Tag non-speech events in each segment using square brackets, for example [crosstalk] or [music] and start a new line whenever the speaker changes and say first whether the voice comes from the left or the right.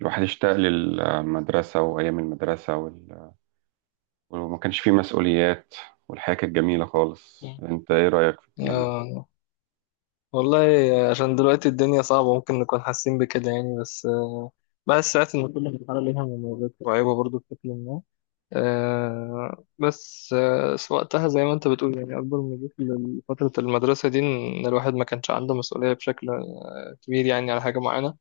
right: الواحد اشتاق للمدرسة وأيام المدرسة وما كانش فيه مسؤوليات. والحياة كانت جميلة خالص.
left: مم.
right: أنت إيه رأيك في الكلام ده؟
left: آه، والله عشان دلوقتي الدنيا صعبة ممكن نكون حاسين بكده يعني بس ساعات إن كل مرحلة ليها مميزات وعيوبها برضو بشكل ما. آه، بس آه، وقتها زي ما أنت بتقول يعني أكبر ميزة لفترة المدرسة دي إن الواحد ما كانش عنده مسؤولية بشكل كبير يعني على حاجة معينة.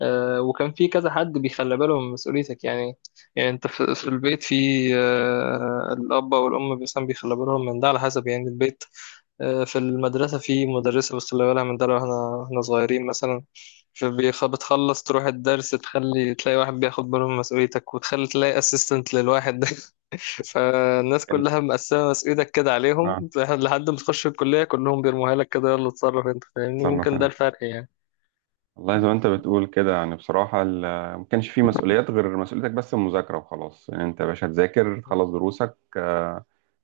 left: وكان في كذا حد بيخلي باله من مسؤوليتك يعني. يعني أنت في البيت في آه، الأب أو الأم مثلا بيخلي بالهم من ده على حسب يعني البيت. في المدرسة في مدرسة بس اللي بالها من ده لو احنا صغيرين مثلا. بتخلص تروح الدرس، تخلي تلاقي واحد بياخد باله من مسؤوليتك، وتخلي تلاقي اسيستنت للواحد ده [laughs] فالناس
right: كان-
left: كلها مقسمة مسؤوليتك كده
right: آه،
left: عليهم لحد ما تخش الكلية، كلهم بيرموها لك كده، يلا اتصرف انت فاهمني،
right: تصرف
left: ممكن ده
right: أنت.
left: الفرق يعني.
right: والله زي ما أنت بتقول كده، يعني بصراحة ما كانش فيه مسؤوليات غير مسؤوليتك، بس المذاكرة وخلاص. يعني أنت يا باشا تذاكر، تخلص دروسك،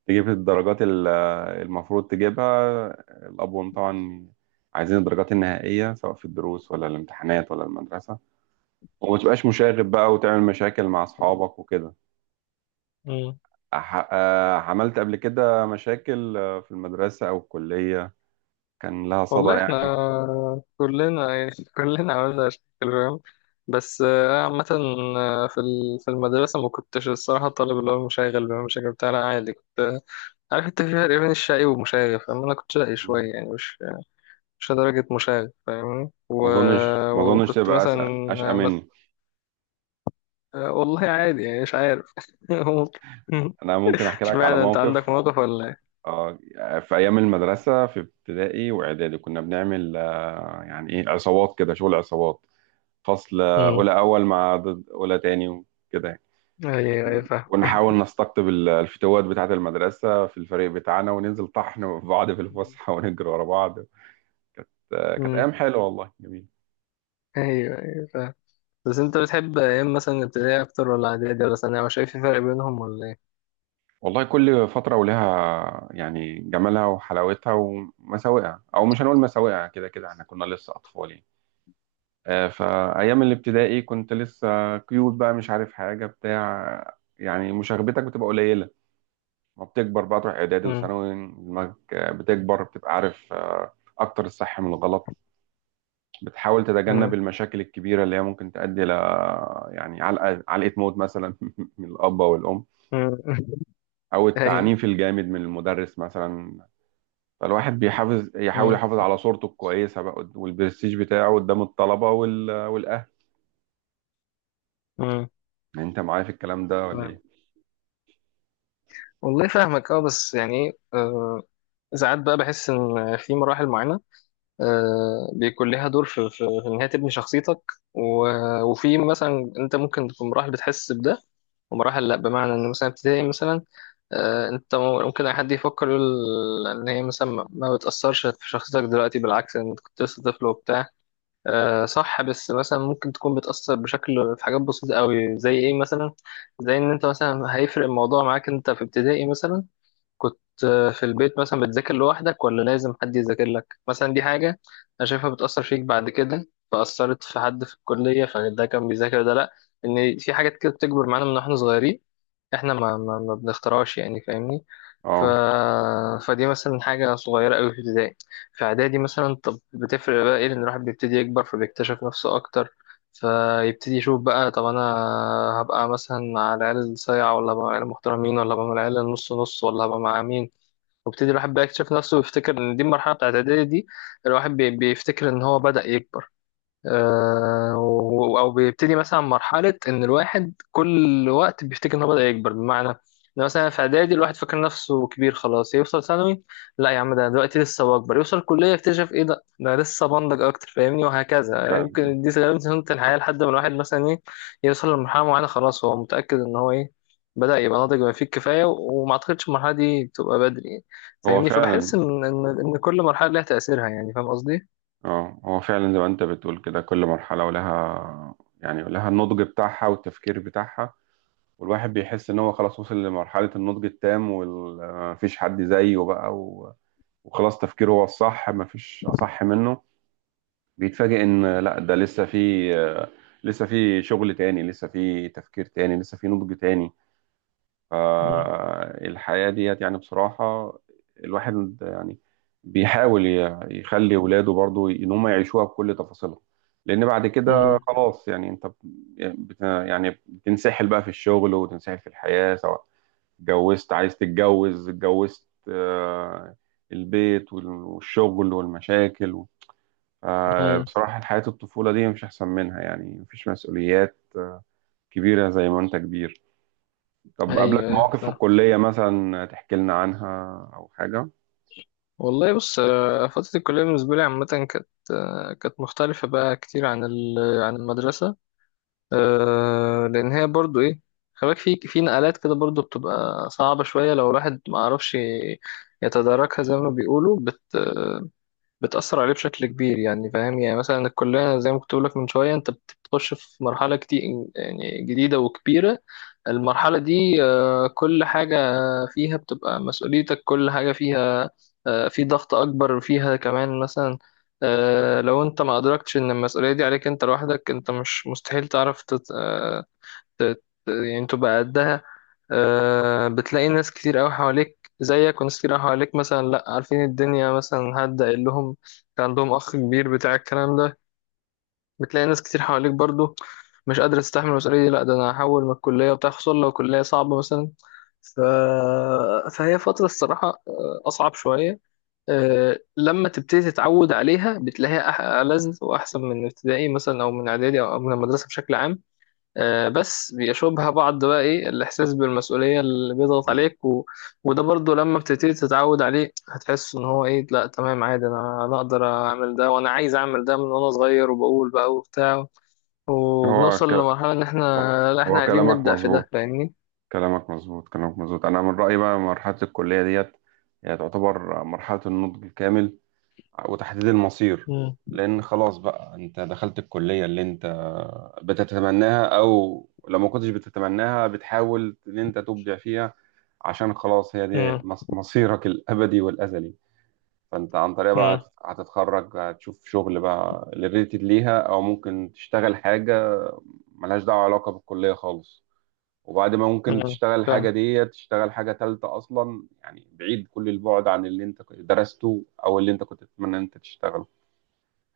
right: تجيب الدرجات المفروض تجيبها. الأبوين طبعا عايزين الدرجات النهائية، سواء في الدروس ولا الامتحانات ولا المدرسة. وما تبقاش مشاغب بقى وتعمل مشاكل مع أصحابك وكده. عملت قبل كده مشاكل في المدرسة أو الكلية، كان لها صدى
left: والله
right: يعني؟
left: احنا كلنا يعني [laughs] كلنا عملنا مشاكل فاهم. بس عامة. في المدرسة ما كنتش الصراحة الطالب اللي هو المشاغب بقى، المشاغب بتاع، لا عادي كنت. عارف انت في فرق بين الشقي والمشاغب فاهم، انا كنت شقي
right: مم.
left: شوية يعني مش لدرجة مشاغب فاهمني
right: ما أظنش
left: وكنت
right: تبقى
left: مثلا
right: أشقى
left: آه، مت...
right: مني.
left: آه، والله عادي يعني مش عارف [laughs] ممكن.
right: أنا ممكن أحكي لك على
left: اشمعنى انت عندك
right: موقف.
left: موقف ولا ايه؟
right: آه، في أيام المدرسة في ابتدائي وإعدادي، كنا بنعمل يعني إيه، عصابات كده، شغل عصابات. فصل
left: مم.
right: أولى أول مع ضد أولى تاني وكده يعني.
left: ايوه ايوه فاهم.
right: ونحاول نستقطب الفتوات بتاعة المدرسة في الفريق بتاعنا، وننزل طحن في بعض في الفسحة [laughs] ونجري ورا بعض. كانت
left: مم.
right: أيام حلوة والله، جميل.
left: ايوه ايوه فاهم. بس انت بتحب ايام مثلا ابتدائي اكتر ولا اعدادي ولا ثانوي، مش شايف في فرق بينهم ولا ايه؟
right: والله كل فترة ولها يعني جمالها وحلاوتها ومساوئها، أو مش هنقول مساوئها، كده كده احنا كنا لسه أطفال يعني. فأيام الابتدائي كنت لسه كيوت بقى، مش عارف حاجة بتاع، يعني مشاغبتك بتبقى قليلة. ما بتكبر بقى تروح إعدادي
left: مم.
right: وثانوي، دماغك بتكبر، بتبقى عارف أكتر الصح من الغلط. بتحاول تتجنب
left: مم.
right: المشاكل الكبيرة اللي هي ممكن تؤدي ل، يعني علقة موت مثلا [laughs] من الأب أو الأم،
left: مم. [laughs]
right: او
left: اي.
right: التعنيف الجامد من المدرس مثلا. فالواحد يحاول
left: مم.
right: يحافظ على صورته الكويسة بقى، والبرستيج بتاعه قدام الطلبة والأهل.
left: مم.
right: يعني أنت معايا في الكلام ده ولا إيه؟
left: فاهمك. والله فاهمك بس يعني ساعات بقى بحس ان في مراحل معينة بيكون لها دور في إن هي تبني شخصيتك وفي مثلا أنت ممكن في مراحل بتحس بده ومراحل لأ، بمعنى إن مثلا ابتدائي مثلا أنت ممكن أي حد يفكر يقول إن هي مثلا ما بتأثرش في شخصيتك دلوقتي، بالعكس أنت كنت لسه طفل وبتاع. صح بس مثلا ممكن تكون بتأثر بشكل في حاجات بسيطة أوي زي إيه مثلا، زي إن أنت مثلا هيفرق الموضوع معاك أنت في ابتدائي مثلا كنت في البيت مثلا بتذاكر لوحدك ولا لازم حد يذاكر لك مثلا، دي حاجة أنا شايفها بتأثر فيك بعد كده، فأثرت في حد في الكلية فده كان بيذاكر ده لأ. إن في حاجات كده بتكبر معانا من واحنا صغيرين، إحنا ما بنختارهاش يعني فاهمني. ف...
right: أه،
left: فدي مثلا حاجة صغيرة أوي في ابتدائي. في إعدادي مثلا طب بتفرق بقى إيه، لأن الواحد بيبتدي يكبر فبيكتشف نفسه أكتر، فيبتدي يشوف بقى طب انا هبقى مثلا مع العيال الصايعة ولا هبقى مع العيال المحترمين ولا هبقى مع العيال النص نص ولا هبقى مع مين، ويبتدي الواحد بقى يكتشف نفسه ويفتكر ان دي المرحلة بتاعت اعدادي دي، الواحد بيفتكر ان هو بدأ يكبر. او بيبتدي مثلا مرحله ان الواحد كل وقت بيفتكر ان هو بدا يكبر، بمعنى ان مثلا في اعدادي الواحد فاكر نفسه كبير خلاص يوصل ثانوي، لا يا عم ده أنا دلوقتي لسه بكبر يوصل كليه يكتشف ايه ده أنا لسه بنضج اكتر فاهمني، وهكذا يعني،
right: فعلا.
left: يمكن دي غالبا سنه الحياه لحد ما الواحد مثلا ايه يوصل لمرحله معينه خلاص هو متاكد ان هو ايه بدا يبقى ناضج بما فيه الكفايه وما اعتقدش المرحله دي تبقى بدري يعني.
right: هو
left: فاهمني،
right: فعلا
left: فبحس ان ان إن كل مرحله لها تاثيرها يعني، فاهم قصدي؟
right: هو فعلا زي ما أنت بتقول كده، كل مرحلة ولها النضج بتاعها والتفكير بتاعها. والواحد بيحس إن هو خلاص وصل لمرحلة النضج التام، ومفيش حد زيه بقى وخلاص تفكيره هو الصح، مفيش أصح منه. بيتفاجئ ان لا، ده لسه في شغل تاني، لسه في تفكير تاني، لسه في نضج تاني.
left: مم.
right: فالحياة ديت يعني بصراحة، الواحد يعني بيحاول يخلي ولاده برضو ان هم يعيشوها بكل تفاصيلها. لان بعد كده خلاص يعني، انت بت يعني بتنسحل بقى في الشغل، وتنسحل في الحياة. سواء اتجوزت عايز تتجوز، اتجوزت البيت والشغل والمشاكل.
left: مم.
right: فبصراحة حياة الطفولة دي مش أحسن منها، يعني مفيش مسؤوليات كبيرة زي ما أنت كبير. طب قابلك
left: ايوه ايوه
right: مواقف في
left: صح.
right: الكلية مثلا تحكي لنا عنها أو حاجة؟
left: والله بص، فترة الكلية بالنسبة لي عامة كانت مختلفة بقى كتير عن المدرسة. لأن هي برضو إيه، خلاك في نقلات كده برضو بتبقى صعبة شوية لو الواحد ما عرفش يتداركها زي ما بيقولوا، بتأثر عليه بشكل كبير يعني فاهم، يعني مثلا الكلية زي ما كنت بقولك من شوية أنت بتخش في مرحلة كتير يعني جديدة وكبيرة. المرحلة دي كل حاجة فيها بتبقى مسؤوليتك، كل حاجة فيها في ضغط أكبر فيها كمان مثلا. لو أنت ما أدركتش إن المسؤولية دي عليك أنت لوحدك أنت مش مستحيل تعرف يعني تبقى قدها. بتلاقي ناس كتير قوي حواليك زيك، وناس كتير قوي حواليك مثلا لا عارفين الدنيا مثلا، حد قايل لهم كان عندهم اخ كبير بتاع الكلام ده. بتلاقي ناس كتير حواليك برضو مش قادرة تستحمل المسؤولية دي، لا ده انا هحول من الكلية بتاع، خصوصا لو كلية صعبة مثلا. ف... فهي فترة الصراحة أصعب شوية. لما تبتدي تتعود عليها بتلاقيها ألذ وأحسن من ابتدائي مثلا أو من إعدادي أو من المدرسة بشكل عام. بس بيشوبها بعض بقى ايه الاحساس بالمسؤوليه اللي بيضغط
right: مم.
left: عليك وده برضو لما بتبتدي تتعود عليه هتحس ان هو ايه، لا تمام عادي، انا اقدر اعمل ده وانا عايز اعمل ده من وانا صغير وبقول بقى وبتاع،
right: هو
left: وبنوصل
right: ك...
left: لمرحله ان احنا لا احنا
right: هو
left: عايزين
right: كلامك
left: نبدا في ده
right: مظبوط،
left: فاهمني.
right: كلامك مظبوط، كلامك مظبوط. أنا من رأيي بقى مرحلة الكلية ديت هي تعتبر مرحلة النضج الكامل وتحديد المصير.
left: امم.
right: لأن خلاص بقى أنت دخلت الكلية اللي أنت بتتمناها، أو لو ما كنتش بتتمناها بتحاول إن أنت تبدع فيها، عشان خلاص هي دي
left: امم.
right: مصيرك الأبدي والأزلي. فأنت عن طريقها بقى
left: امم.
right: هتتخرج، هتشوف شغل بقى ريليتد ليها، أو ممكن تشتغل حاجة ملهاش دعوة علاقة بالكلية خالص. وبعد ما ممكن
left: امم.
right: تشتغل الحاجة
left: فاهم.
right: دي، تشتغل حاجة تالتة أصلا يعني، بعيد كل البعد عن اللي أنت درسته أو اللي أنت كنت تتمنى إن أنت تشتغله.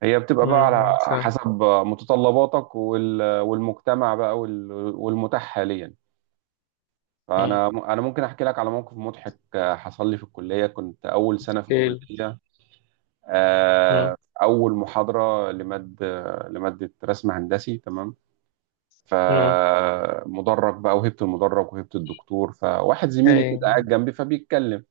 right: هي بتبقى بقى على
left: امم. فاهم.
right: حسب متطلباتك والمجتمع بقى والمتاح حاليا.
left: امم.
right: فانا ممكن احكي لك على موقف مضحك حصل لي في الكليه. كنت اول سنه في
left: كيل.
right: الكليه. آه،
left: امم.
right: اول محاضره لماده رسم هندسي تمام.
left: امم.
right: فمدرج بقى، وهبت المدرج، وهبت الدكتور، فواحد زميلي كده
left: اي.
right: قاعد جنبي فبيتكلم.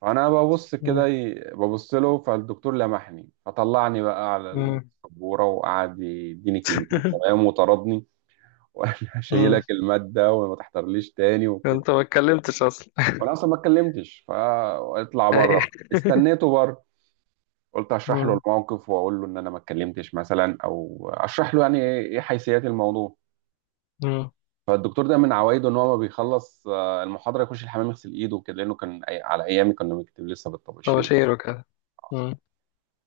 right: فانا ببص كده،
left: امم.
right: ببص له. فالدكتور لمحني، فطلعني بقى على
left: امم.
right: السبوره وقعد يديني كلمتين، تمام، وطردني [laughs] وقال لي
left: أمم.
right: هشيلك الماده وما تحضرليش تاني
left: [laughs]
right: وكده.
left: انت ما اتكلمتش اصلا [laughs]
right: وانا اصلا ما اتكلمتش. فاطلع
left: اي
right: بره، استنيته بره، قلت اشرح له
left: [laughs]
right: الموقف واقول له ان انا ما اتكلمتش مثلا، او اشرح له يعني إيه حيثيات الموضوع.
left: مم.
right: فالدكتور ده من عوايده ان هو ما بيخلص المحاضره يخش الحمام يغسل ايده وكده، لانه كان على ايامي كنا بنكتب لسه بالطباشير.
left: طباشير وكذا. مم.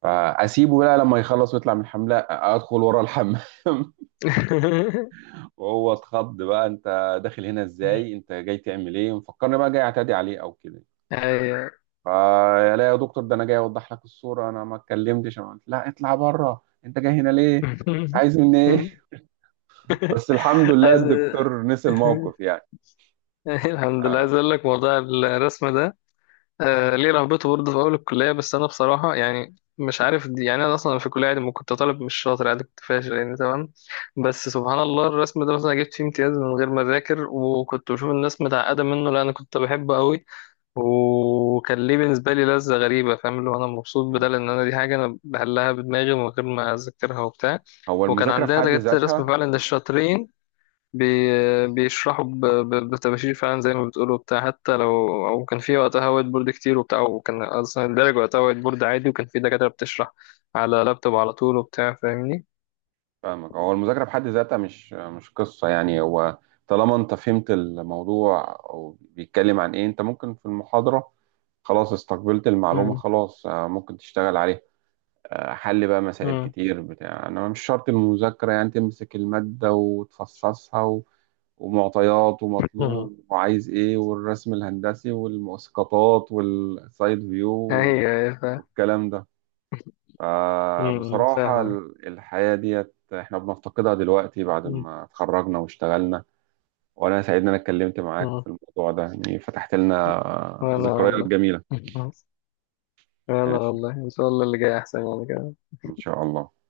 right: فاسيبه بقى لما يخلص ويطلع من الحمام، لا ادخل ورا الحمام [laughs]
left: [laughs]
right: وهو اتخض بقى، انت داخل هنا ازاي؟ انت جاي تعمل ايه؟ مفكرني بقى جاي اعتدي عليه او كده.
left: أيوة.
right: فلا يا دكتور، ده انا جاي اوضح لك الصوره، انا ما اتكلمتش. انا قلت لا، اطلع بره، انت جاي هنا ليه؟
left: [laughs]
right: عايز مني ايه؟ [laughs] بس الحمد لله
left: عايز [laughs]
right: الدكتور نسي الموقف يعني.
left: الحمد لله،
right: آه.
left: عايز اقول لك موضوع الرسم ده، ليه رهبته برضه في اول الكليه، بس انا بصراحه يعني مش عارف دي يعني، انا اصلا في الكليه عادي ما كنت طالب مش شاطر، عادي كنت فاشل يعني تمام. بس سبحان الله الرسم ده مثلا جبت فيه امتياز من غير ما اذاكر، وكنت بشوف الناس متعقده منه، لا انا كنت بحبه قوي، وكان ليه بالنسبة لي لذة غريبة فاهم، اللي هو أنا مبسوط بدل إن أنا دي حاجة أنا بحلها بدماغي من غير ما أذكرها وبتاع.
right: هو
left: وكان
right: المذاكره في
left: عندها
right: حد
left: دكاترة الرسم
right: ذاتها.
left: فعلا ده الشاطرين، بي... بيشرحوا بتباشير فعلا زي ما بتقولوا بتاع، حتى لو أو كان في وقتها وايت بورد كتير وبتاع، وكان أصلا الدرج وقتها وايت بورد عادي، وكان في دكاترة بتشرح على لابتوب على طول وبتاع، فاهمني؟
right: فاهمك. هو المذاكرة بحد ذاتها مش قصة يعني. هو طالما انت فهمت الموضوع او بيتكلم عن ايه، انت ممكن في المحاضرة خلاص استقبلت المعلومة،
left: مم.
right: خلاص ممكن تشتغل عليها. حل بقى مسائل
left: مم.
right: كتير بتاع، انا مش شرط المذاكرة يعني تمسك المادة وتفصصها ومعطيات
left: مم.
right: ومطلوب وعايز ايه، والرسم الهندسي والمؤسقطات والسايد فيو
left: أيوه أيوه فاهم.
right: والكلام ده.
left: مم.
right: فبصراحة
left: فاهمك.
right: الحياة ديت احنا بنفتقدها دلوقتي بعد
left: مم.
right: ما اتخرجنا واشتغلنا. وانا سعيد ان انا اتكلمت معاك
left: مم.
right: في الموضوع ده، يعني فتحت لنا
left: وأنا،
right: ذكريات
left: والله،
right: جميلة.
left: انا
right: ماشي،
left: والله ان شاء الله اللي جاي احسن يعني.
right: ان شاء الله.